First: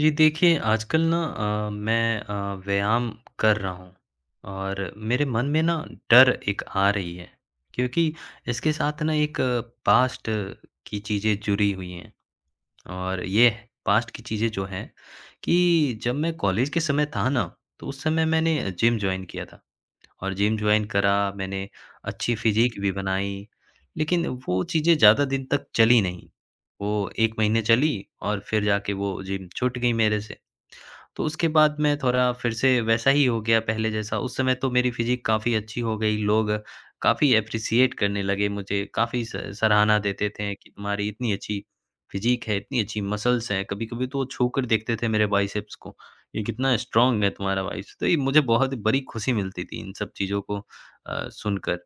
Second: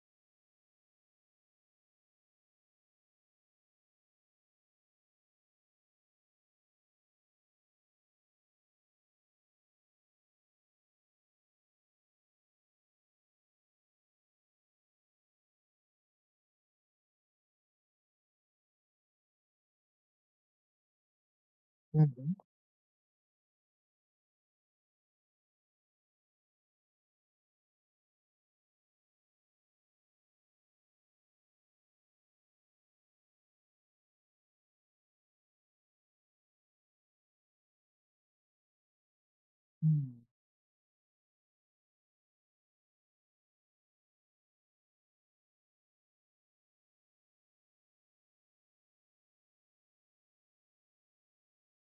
जी देखिए, आजकल ना मैं व्यायाम कर रहा हूँ और मेरे मन में ना डर एक आ रही है क्योंकि इसके साथ ना एक पास्ट की चीज़ें जुड़ी हुई हैं और ये पास्ट की चीज़ें जो हैं कि जब मैं कॉलेज के समय था ना, तो उस समय मैंने जिम जॉइन किया था और जिम जॉइन करा, मैंने हुँ, हुँ। अच्छी फिज़ीक भी बनाई, लेकिन वो चीज़ें ज़्यादा दिन तक चली नहीं। वो 1 महीने चली और फिर जाके वो जिम छूट गई मेरे से। तो उसके बाद मैं थोड़ा फिर से वैसा ही हो गया पहले जैसा, उस समय तो मेरी फ़िज़ीक काफ़ी अच्छी हो गई, लोग काफ़ी एप्रिशिएट करने लगे मुझे, काफ़ी स हुँ। सराहना देते थे कि तुम्हारी इतनी अच्छी फ़िज़ीक है, इतनी अच्छी मसल्स हैं, कभी-कभी तो वो छूकर देखते थे मेरे बाइसेप्स को, ये कितना स्ट्रॉन्ग है तुम्हारा बाइसेप्स, तो ये मुझे बहुत बड़ी खुशी मिलती थी इन सब चीज़ों को सुनकर।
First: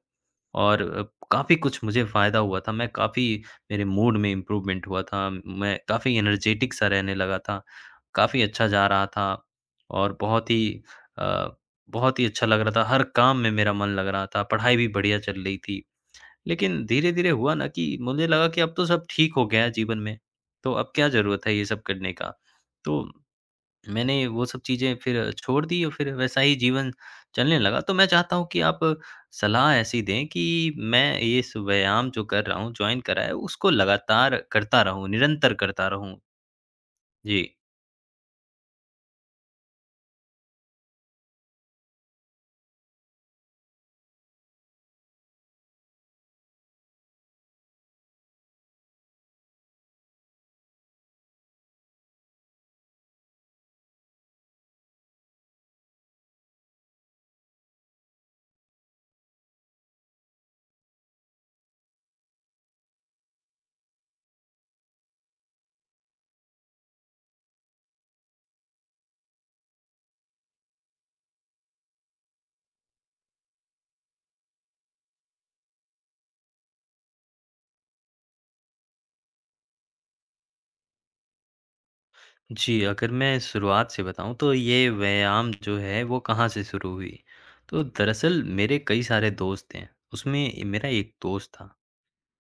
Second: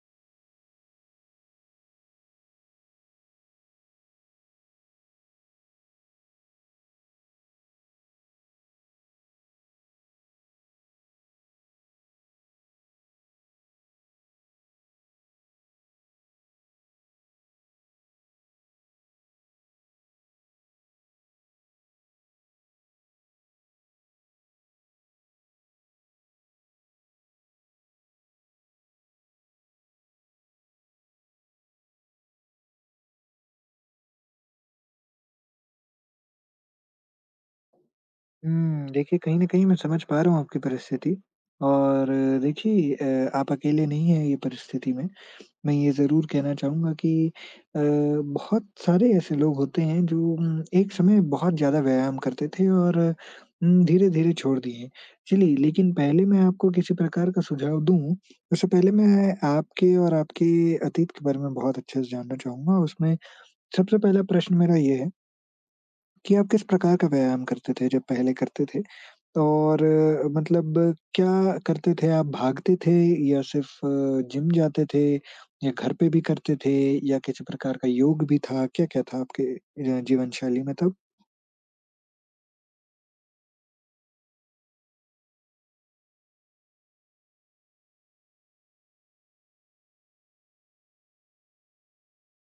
और काफ़ी कुछ मुझे फ़ायदा हुआ था, मैं काफ़ी मेरे मूड में इम्प्रूवमेंट हुआ था, मैं काफ़ी एनर्जेटिक सा रहने लगा था, काफ़ी अच्छा जा रहा था और अ, बहुत ही अच्छा लग रहा था, हर काम में मेरा मन लग रहा था, पढ़ाई भी बढ़िया चल रही थी। लेकिन धीरे-धीरे हुआ ना कि मुझे लगा कि अब तो सब ठीक हो गया है जीवन में, तो अब क्या ज़रूरत है ये सब करने का? तो मैंने वो सब चीज़ें फिर छोड़ दी और फिर वैसा ही जीवन चलने लगा। तो मैं चाहता हूँ कि आप सलाह ऐसी दें कि मैं ये इस व्यायाम जो कर रहा हूँ, जॉइन करा है, उसको लगातार करता रहूँ, निरंतर करता रहूँ। जी। देखिए कहीं न कहीं मैं समझ पा रहा हूँ आपकी परिस्थिति और देखिए आप अकेले नहीं हैं ये परिस्थिति में। मैं ये ज़रूर कहना चाहूँगा कि बहुत सारे ऐसे लोग होते हैं जो एक समय बहुत ज़्यादा व्यायाम करते थे और धीरे-धीरे छोड़ दिए। चलिए लेकिन पहले मैं आपको किसी प्रकार का सुझाव दूँ, उससे पहले मैं आपके और आपके अतीत के बारे में बहुत अच्छे से जानना चाहूँगा। उसमें सबसे पहला प्रश्न मेरा ये है कि आप किस प्रकार का व्यायाम करते थे जब पहले करते थे? और मतलब क्या करते थे आप भागते थे या सिर्फ़ जिम जाते थे या घर पे भी करते थे या किसी प्रकार का योग भी था? क्या-क्या था आपके जीवन शैली में तब? जी, अगर मैं शुरुआत से बताऊँ तो ये व्यायाम जो है वो कहाँ से शुरू हुई? तो दरअसल मेरे कई सारे दोस्त हैं, उसमें मेरा एक दोस्त था।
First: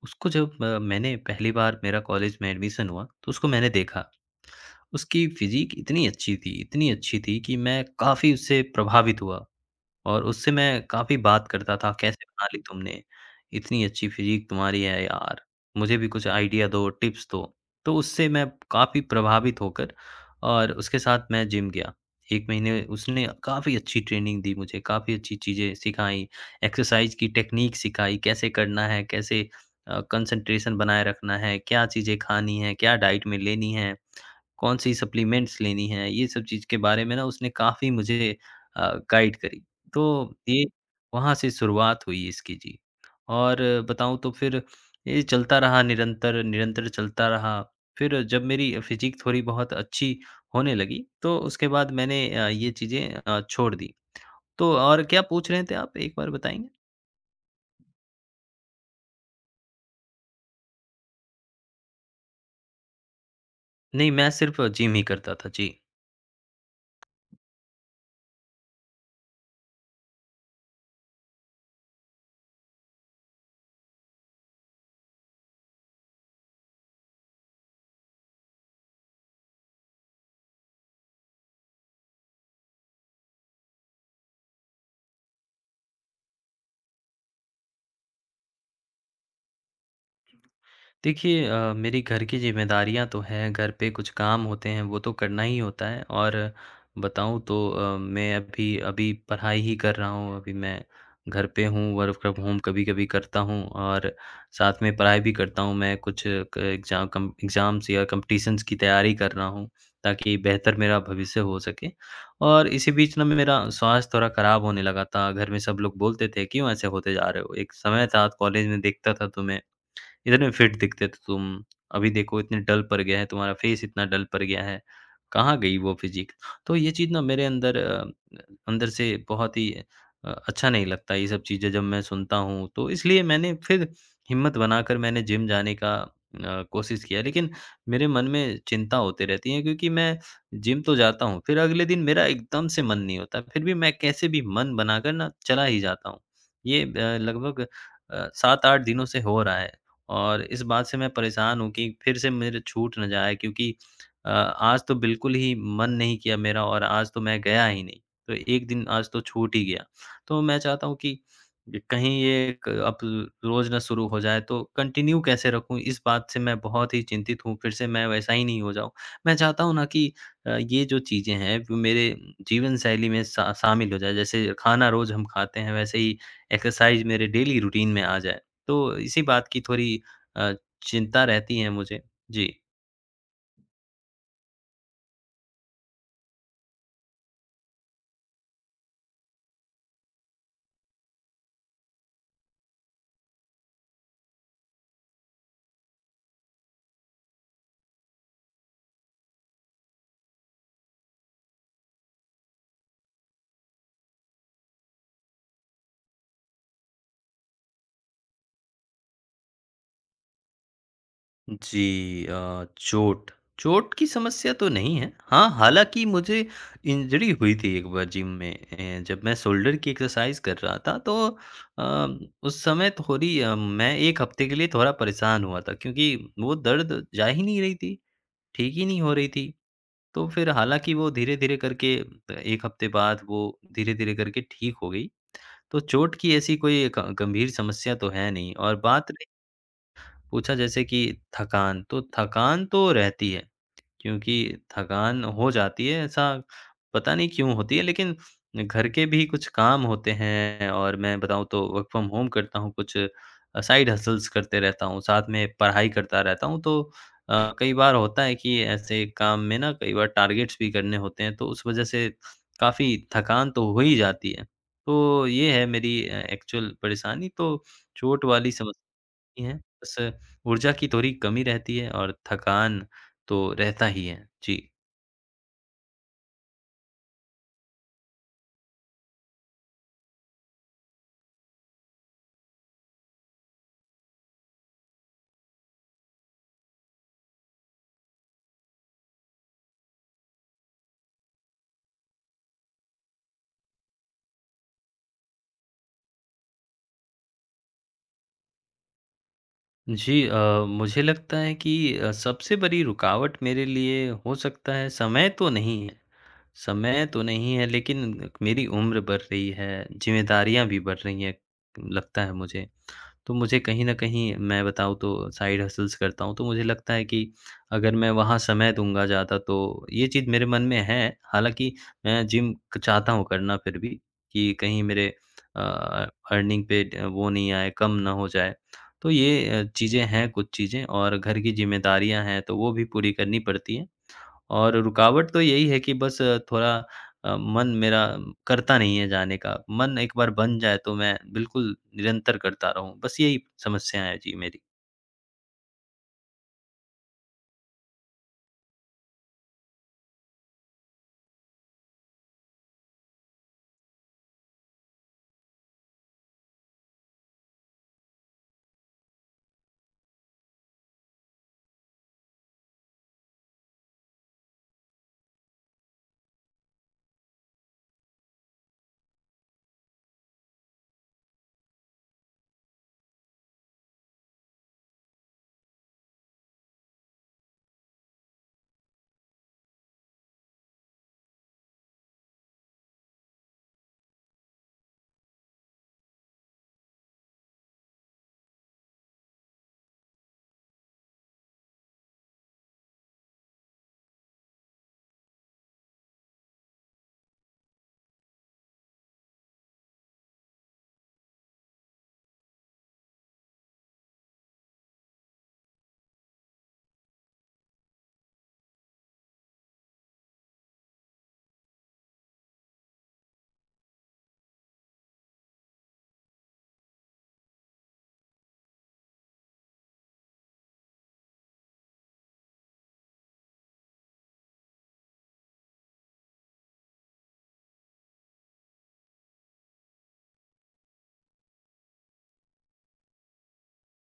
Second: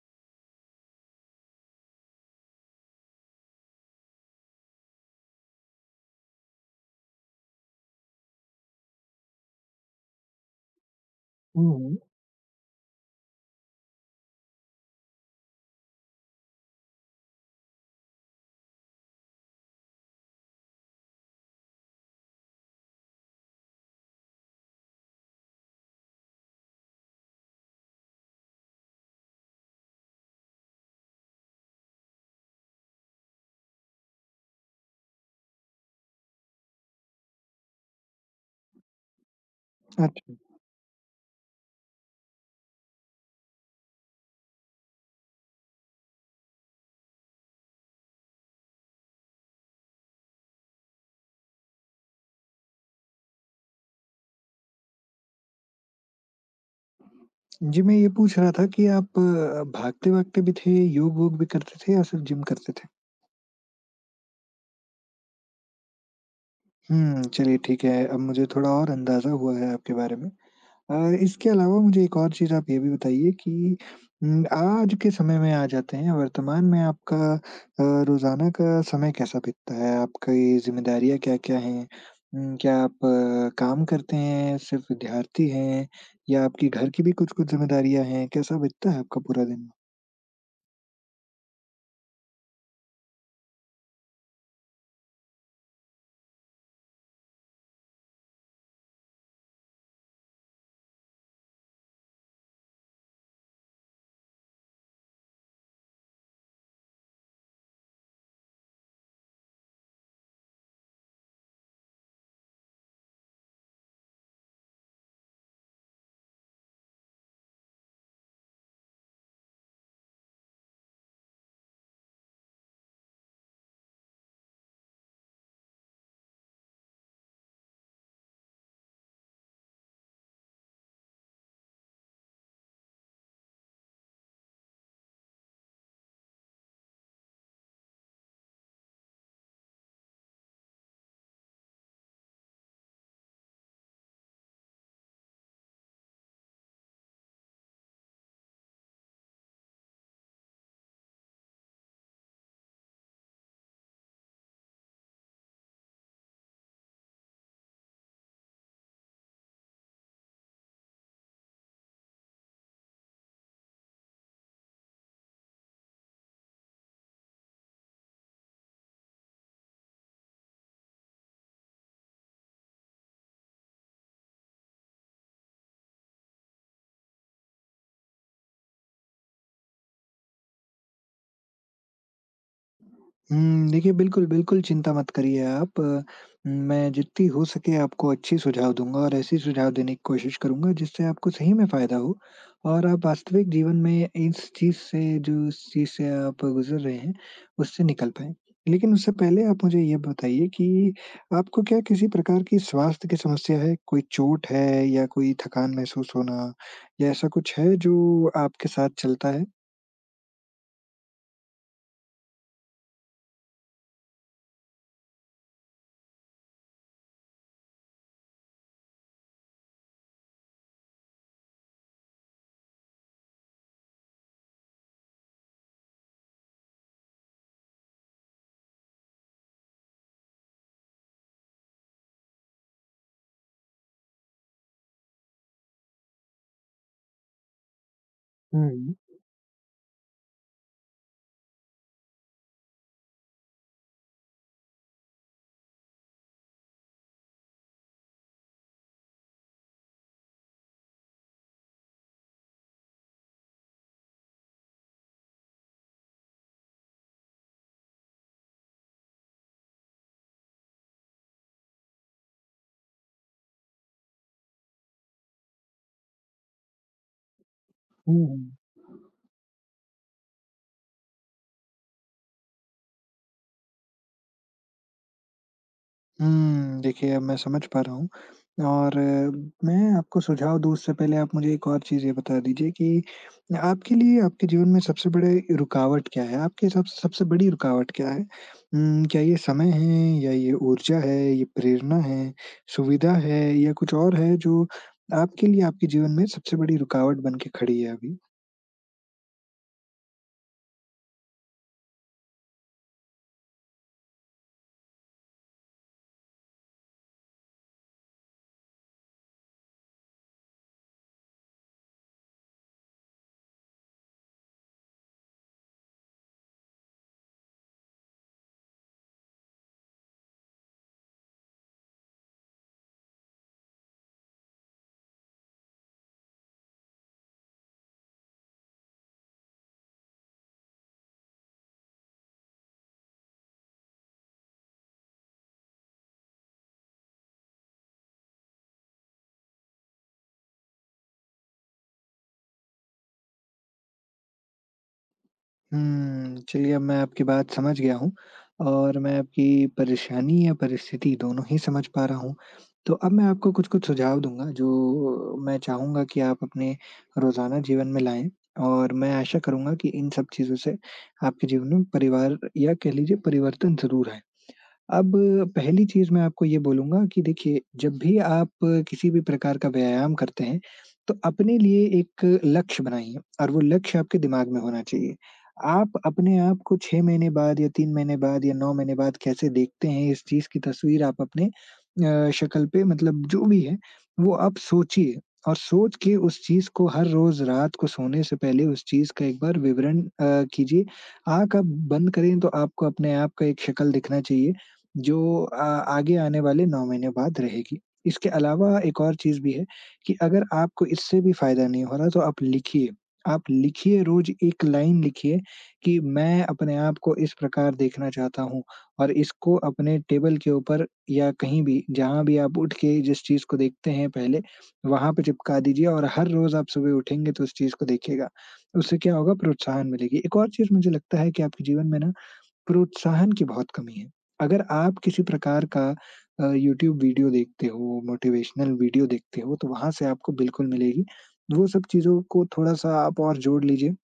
उसको जब मैंने पहली बार मेरा कॉलेज में एडमिशन हुआ, तो उसको मैंने देखा। उसकी फ़िज़ीक इतनी अच्छी थी कि मैं काफ़ी उससे प्रभावित हुआ और उससे मैं काफ़ी बात हुँ, करता था, हुँ। "कैसे बना ली तुमने? इतनी अच्छी फ़िज़ीक तुम्हारी है यार, मुझे भी कुछ आइडिया दो, टिप्स दो।" तो उससे मैं काफ़ी प्रभावित होकर और उसके साथ मैं जिम गया। 1 महीने उसने काफ़ी अच्छी ट्रेनिंग दी मुझे, काफ़ी अच्छी चीज़ें सिखाई, एक्सरसाइज़ की टेक्नीक सिखाई, कैसे करना है, कैसे कंसंट्रेशन बनाए रखना है, क्या चीज़ें खानी है, क्या डाइट में लेनी है। कौन-सी सप्लीमेंट्स लेनी है, ये सब चीज़ के बारे में ना उसने काफ़ी मुझे गाइड करी। तो अच्छा। ये वहाँ से शुरुआत हुई इसकी जी। और बताऊँ तो फिर ये चलता रहा निरंतर, निरंतर चलता रहा। फिर जब मेरी फ़िज़ीक थोड़ी बहुत अच्छी होने लगी, तो उसके बाद मैंने ये चीज़ें छोड़ दी। तो और क्या पूछ रहे थे आप एक बार बताएँगे? जी, मैं ये पूछ रहा था कि आप भागते-वागते भी थे, योग-वोग भी करते थे या सिर्फ़ जिम करते थे? नहीं, मैं सिर्फ़ जिम ही करता था। जी। चलिए ठीक है, अब मुझे थोड़ा और अंदाज़ा हुआ है आपके बारे में। इसके अलावा मुझे एक और चीज़ आप ये भी बताइए कि आज के समय में आ जाते हैं, वर्तमान में आपका रोज़ाना का समय कैसा बीतता है? आपकी ज़िम्मेदारियाँ क्या-क्या हैं? क्या आप काम करते हैं, सिर्फ़ विद्यार्थी हैं या आपके घर की भी कुछ-कुछ ज़िम्मेदारियाँ हैं? कैसा बीतता है आपका पूरा दिन? देखिए मेरी घर की ज़िम्मेदारियाँ तो हैं, घर पे कुछ काम होते हैं, वो तो करना ही होता है और बताऊँ तो मैं अभी अभी पढ़ाई ही कर रहा हूँ, अभी मैं घर पे हूँ, वर्क फ्रॉम होम कभी-कभी करता हूँ और साथ में पढ़ाई भी करता हूँ। मैं कुछ क एग्ज़ाम कम एग्ज़ाम्स या कॉम्पिटिशन्स की तैयारी कर रहा हूँ, ताकि बेहतर मेरा भविष्य हो सके और इसी बीच ना मेरा स्वास्थ्य थोड़ा खराब होने लगा था, घर में सब लोग बोलते थे, "क्यों ऐसे होते जा रहे हो?" एक समय था कॉलेज में देखता था तो मैं इतने फिट दिखते थे तुम, अभी देखो इतने डल पड़ गया है, तुम्हारा फेस इतना डल पड़ गया है, कहाँ गई वो फिज़िक? तो ये चीज़ ना मेरे अंदर से बहुत ही अच्छा नहीं लगता ये सब चीज़ें जब मैं सुनता हूँ, तो इसलिए मैंने फिर हिम्मत बनाकर मैंने जिम जाने का कोशिश किया। लेकिन मेरे मन में चिंता होती रहती है क्योंकि मैं जिम तो जाता हूँ, फिर अगले दिन मेरा एकदम से मन नहीं होता, फिर भी मैं कैसे भी मन बनाकर ना चला ही जाता हूँ। ये लगभग 7-8 दिनों से हो रहा है। और इस बात से मैं परेशान हूँ कि फिर से मेरे छूट ना जाए क्योंकि आज तो बिल्कुल ही मन नहीं किया मेरा और आज तो मैं गया ही नहीं। तो एक दिन आज तो छूट ही गया। तो मैं चाहता हूँ कि कहीं ये क अब रोज़ ना शुरू हो जाए तो कंटिन्यू कैसे रखूँ इस बात से मैं बहुत ही चिंतित हूँ, फिर से मैं वैसा ही नहीं हो जाऊँ। मैं चाहता हूँ ना कि ये जो चीज़ें हैं वो मेरे जीवनशैली में शा शामिल हो जाए। जैसे खाना रोज़ हम खाते हैं वैसे ही एक्सरसाइज़ मेरे डेली रूटीन में आ जाए। तो इसी बात की थोड़ी अ, चिंता रहती है मुझे। जी। देखिए बिल्कुल, बिल्कुल चिंता मत करिए आप। मैं जितनी हो सके आपको अच्छी सुझाव दूँगा और ऐसी सुझाव देने की कोशिश करूँगा जिससे आपको सही में फ़ायदा हो और आप वास्तविक जीवन में इस चीज़ से जो इस चीज़ से आप गुज़र रहे हैं, उससे निकल पाएँ। लेकिन उससे पहले आप मुझे ये बताइए कि आपको क्या किसी प्रकार की स्वास्थ्य की समस्या है? कोई चोट है या कोई थकान महसूस होना या ऐसा कुछ है जो आपके साथ चलता है? जी चोट की समस्या तो नहीं है। हाँ, हालाँकि मुझे इंजरी हुई थी एक बार जिम में जब मैं शोल्डर की एक्सरसाइज़ कर रहा था तो अ, उस समय थोड़ी मैं 1 हफ़्ते के लिए थोड़ा परेशान हुआ था क्योंकि वो दर्द जा ही नहीं रही थी, ठीक ही नहीं हो रही थी। तो फिर हालाँकि वो धीरे-धीरे करके 1 हफ़्ते बाद वो धीरे-धीरे करके ठीक हो गई। तो चोट की ऐसी कोई ग गंभीर समस्या तो है नहीं और हुँ, बात पूछा जैसे कि थकान तो रहती है, क्योंकि थकान हो जाती है ऐसा पता नहीं क्यों होती है लेकिन घर के भी कुछ काम होते हैं और मैं बताऊँ तो वर्क फ्रॉम होम करता हूँ, कुछ साइड हसल्स करते रहता हूँ, साथ में पढ़ाई करता रहता हूँ तो कई बार होता है कि ऐसे काम में ना कई बार टारगेट्स भी करने होते हैं तो उस वजह से काफ़ी थकान तो हो ही जाती है। तो ये है मेरी एक्चुअल परेशानी तो चोट हुँ, वाली समस्या हुँ। ही हैं, बस ऊर्जा की थोड़ी कमी रहती है और थकान तो रहता ही है। जी। देखिए अब मैं समझ पा रहा हूँ और मैं आपको सुझाव दूँ उससे पहले आप मुझे एक और चीज़ ये बता दीजिए कि आपके लिए आपके जीवन में सबसे बड़े रुकावट क्या है? आपके हिसाब से सबसे बड़ी रुकावट क्या है? क्या ये समय है या ये ऊर्जा है, ये प्रेरणा है, सुविधा है या कुछ और है जो आपके लिए आपके जीवन में सबसे बड़ी रुकावट बन के खड़ी है अभी? जी मुझे लगता है कि सबसे बड़ी रुकावट मेरे लिए हो सकता है समय तो नहीं है लेकिन मेरी उम्र बढ़ रही है, ज़िम्मेदारियाँ भी बढ़ रही हैं, लगता है मुझे। तो मुझे कहीं न कहीं मैं बताऊँ तो साइड हसल्स करता हूँ, तो मुझे लगता है कि अगर मैं वहाँ समय दूँगा ज़्यादा तो ये चीज़ मेरे मन में है। हालाँकि मैं जिम क चाहता हूँ करना फिर भी कि कहीं मेरे अ, अर्निंग पे ड वो नहीं आए, कम ना हो जाए। तो ये चीज़ें हैं कुछ चीज़ें और घर की ज़िम्मेदारियाँ हैं, तो वो भी पूरी करनी पड़ती हैं। और रुकावट तो यही है कि बस थोड़ा मन मेरा करता नहीं है जाने का। मन एक बार बन जाए तो मैं बिल्कुल निरंतर करता रहूँ, बस यही समस्या है जी मेरी। चलिए अब मैं आपकी बात समझ गया हूँ और मैं आपकी परेशानी या परिस्थिति दोनों ही समझ पा रहा हूँ। तो अब मैं आपको कुछ-कुछ सुझाव दूँगा जो मैं चाहूँगा कि आप अपने रोज़ाना जीवन में लाएँ और मैं आशा करूँगा कि इन सब चीज़ों से आपके जीवन में परिवार या कह लीजिए परिवर्तन ज़रूर आए। अब पहली चीज़ मैं आपको ये बोलूँगा कि देखिए, जब भी आप किसी भी प्रकार का व्यायाम करते हैं, तो अपने लिए एक लक्ष्य बनाइए और वो लक्ष्य आपके दिमाग में होना चाहिए। आप अपने आप को 6 महीने बाद या 3 महीने बाद या 9 महीने बाद कैसे देखते हैं, इस चीज़ की तस्वीर आप अपने शकल पे मतलब जो भी है, वो आप सोचिए और सोच के उस चीज़ को हर रोज़ रात को सोने से पहले उस चीज़ का एक बार विवरण कीजिए। आँख आप बंद करें, तो आपको अपने आप का एक शकल दिखना चाहिए। जो आगे आने वाले 9 महीने बाद रहेगी। इसके अलावा एक और चीज़ भी है कि अगर आपको इससे भी फ़ायदा नहीं हो रहा तो आप लिखिए। आप लिखिए रोज़ एक लाइन लिखिए कि मैं अपने आप को इस प्रकार देखना चाहता हूँ और इसको अपने टेबल के ऊपर या कहीं भी जहाँ भी आप उठ के जिस चीज़ को देखते हैं पहले, वहाँ पे चिपका दीजिए और हर रोज़ आप सुबह उठेंगे तो उस चीज़ को देखिएगा। उससे क्या होगा प्रोत्साहन मिलेगी। एक और चीज़ मुझे लगता है कि आपके जीवन में ना प्रोत्साहन की बहुत कमी है। अगर आप किसी प्रकार का यूट्यूब वीडियो देखते हो, मोटिवेशनल वीडियो देखते हो, तो वहाँ से आपको बिल्कुल मिलेगी। वो सब चीज़ों को थोड़ा-सा आप और जोड़ लीजिए।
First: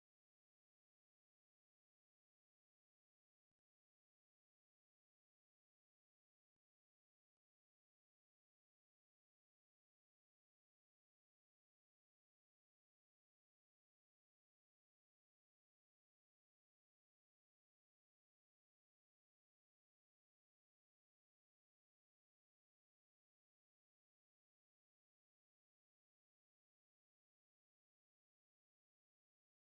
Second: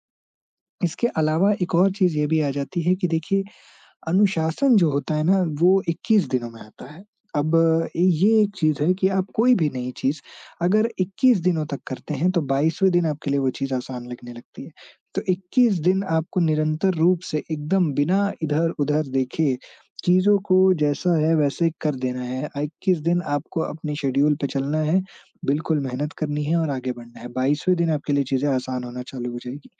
इसके अलावा एक और चीज़ ये भी आ जाती है कि देखिए अनुशासन जो होता है ना वो 21 दिनों में आता है। अब ये एक चीज़ है कि आप कोई भी नई चीज़ अगर 21 दिनों तक करते हैं तो 22वें दिन आपके लिए वो चीज़ आसान लगने लगती है। तो 21 दिन आपको निरंतर रूप से एकदम बिना इधर-उधर देखे चीज़ों को जैसा है वैसे कर देना है। 21 दिन आपको अपने शेड्यूल पे चलना है, बिल्कुल मेहनत करनी है और आगे बढ़ना है। 22वें दिन आपके लिए चीज़ें आसान होना चालू हो जाएगी।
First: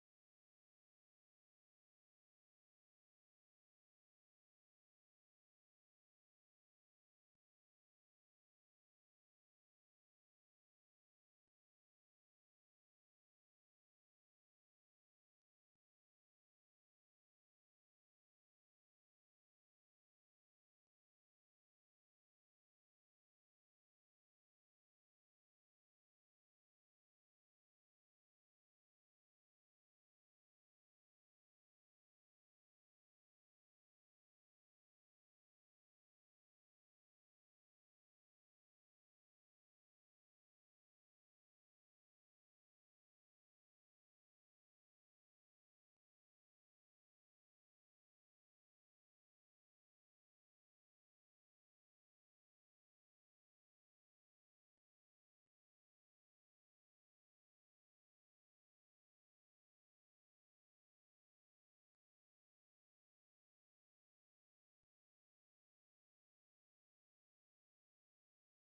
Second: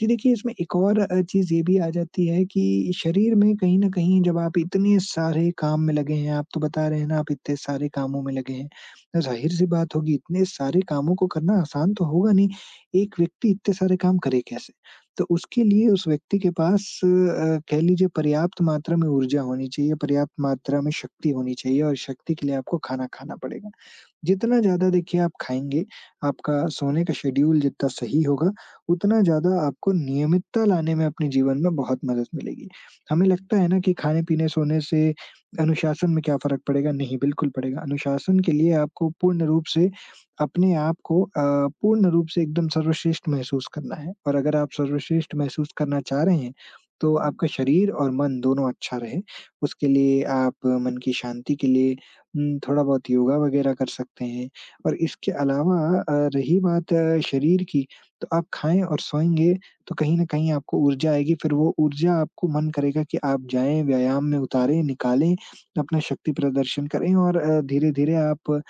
जी देखिए, इसमें एक और चीज़ ये भी आ जाती है कि शरीर में कहीं न कहीं जब आप इतने सारे काम में लगे हैं, आप तो बता रहे हैं ना आप इतने सारे कामों में लगे हैं। तो ज़ाहिर-सी बात होगी इतने सारे कामों को करना आसान तो होगा नहीं, एक व्यक्ति इतने सारे काम करे कैसे? तो उसके लिए उस व्यक्ति के पास कह लीजिए पर्याप्त मात्रा में ऊर्जा होनी चाहिए, पर्याप्त मात्रा में शक्ति होनी चाहिए और शक्ति के लिए आपको खाना खाना पड़ेगा। जितना ज़्यादा देखिए आप खाएँगे, आपका सोने का शेड्यूल जितना सही होगा, उतना ज़्यादा आपको नियमितता लाने में अपने जीवन में बहुत मदद मिलेगी। हमें लगता है ना कि खाने-पीने, सोने से अनुशासन में क्या फ़र्क पड़ेगा? नहीं, बिल्कुल पड़ेगा। अनुशासन के लिए आपको पूर्ण रूप से अपने आप को पूर्ण रूप से एकदम सर्वश्रेष्ठ महसूस करना है और अगर आप सर्वश्रेष्ठ महसूस करना चाह रहे हैं, तो आपका शरीर और मन दोनों अच्छा रहे, उसके लिए आप मन की शांति के लिए थोड़ा बहुत योगा वगैरह कर सकते हैं और इसके अलावा रही बात शरीर की तो आप खाएँ और सोएँगे तो कहीं न कहीं आपको ऊर्जा आएगी, फिर वो ऊर्जा आपको मन करेगा कि आप जाएँ, व्यायाम में उतारें, निकालें, अपना शक्ति प्रदर्शन करें और धीरे-धीरे आप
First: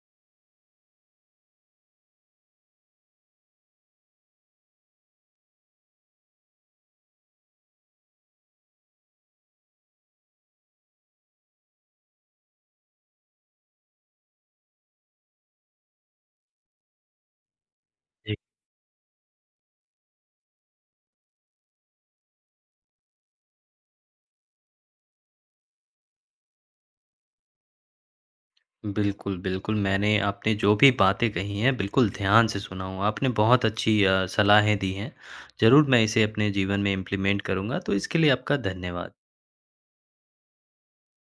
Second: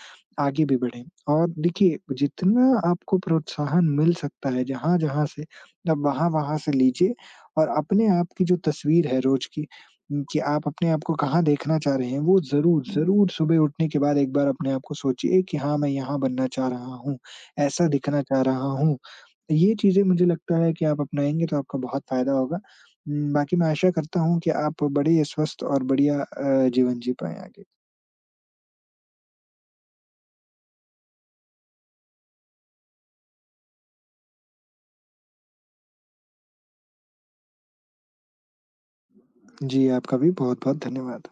आगे भी बढ़ें। और देखिए, जितना आपको प्रोत्साहन मिल सकता है जहाँ-जहाँ से, आप वहाँ-वहाँ से लीजिए और अपने आप की जो तस्वीर है रोज़ की कि आप अपने आप को कहाँ देखना चाह रहे हैं, वो ज़रूर, ज़रूर सुबह उठने के बाद एक बार अपने आप को सोचिए कि हाँ, मैं यहाँ बनना चाह रहा हूँ, ऐसा दिखना जी। चाह रहा हूँ। ये चीज़ें मुझे लगता है कि आप अपनाएँगे तो आपका बहुत फ़ायदा होगा। बाकी मैं आशा करता हूँ कि आप बड़े स्वस्थ और बढ़िया जीवन जी पाएँ आगे। बिल्कुल, बिल्कुल मैंने आपने जो भी बातें कही हैं बिल्कुल ध्यान से सुना हूँ। आपने बहुत अच्छी सलाहें दी हैं। ज़रूर मैं इसे अपने जीवन में इम्प्लीमेंट करूँगा, तो इसके लिए आपका धन्यवाद। जी, आपका भी बहुत-बहुत धन्यवाद।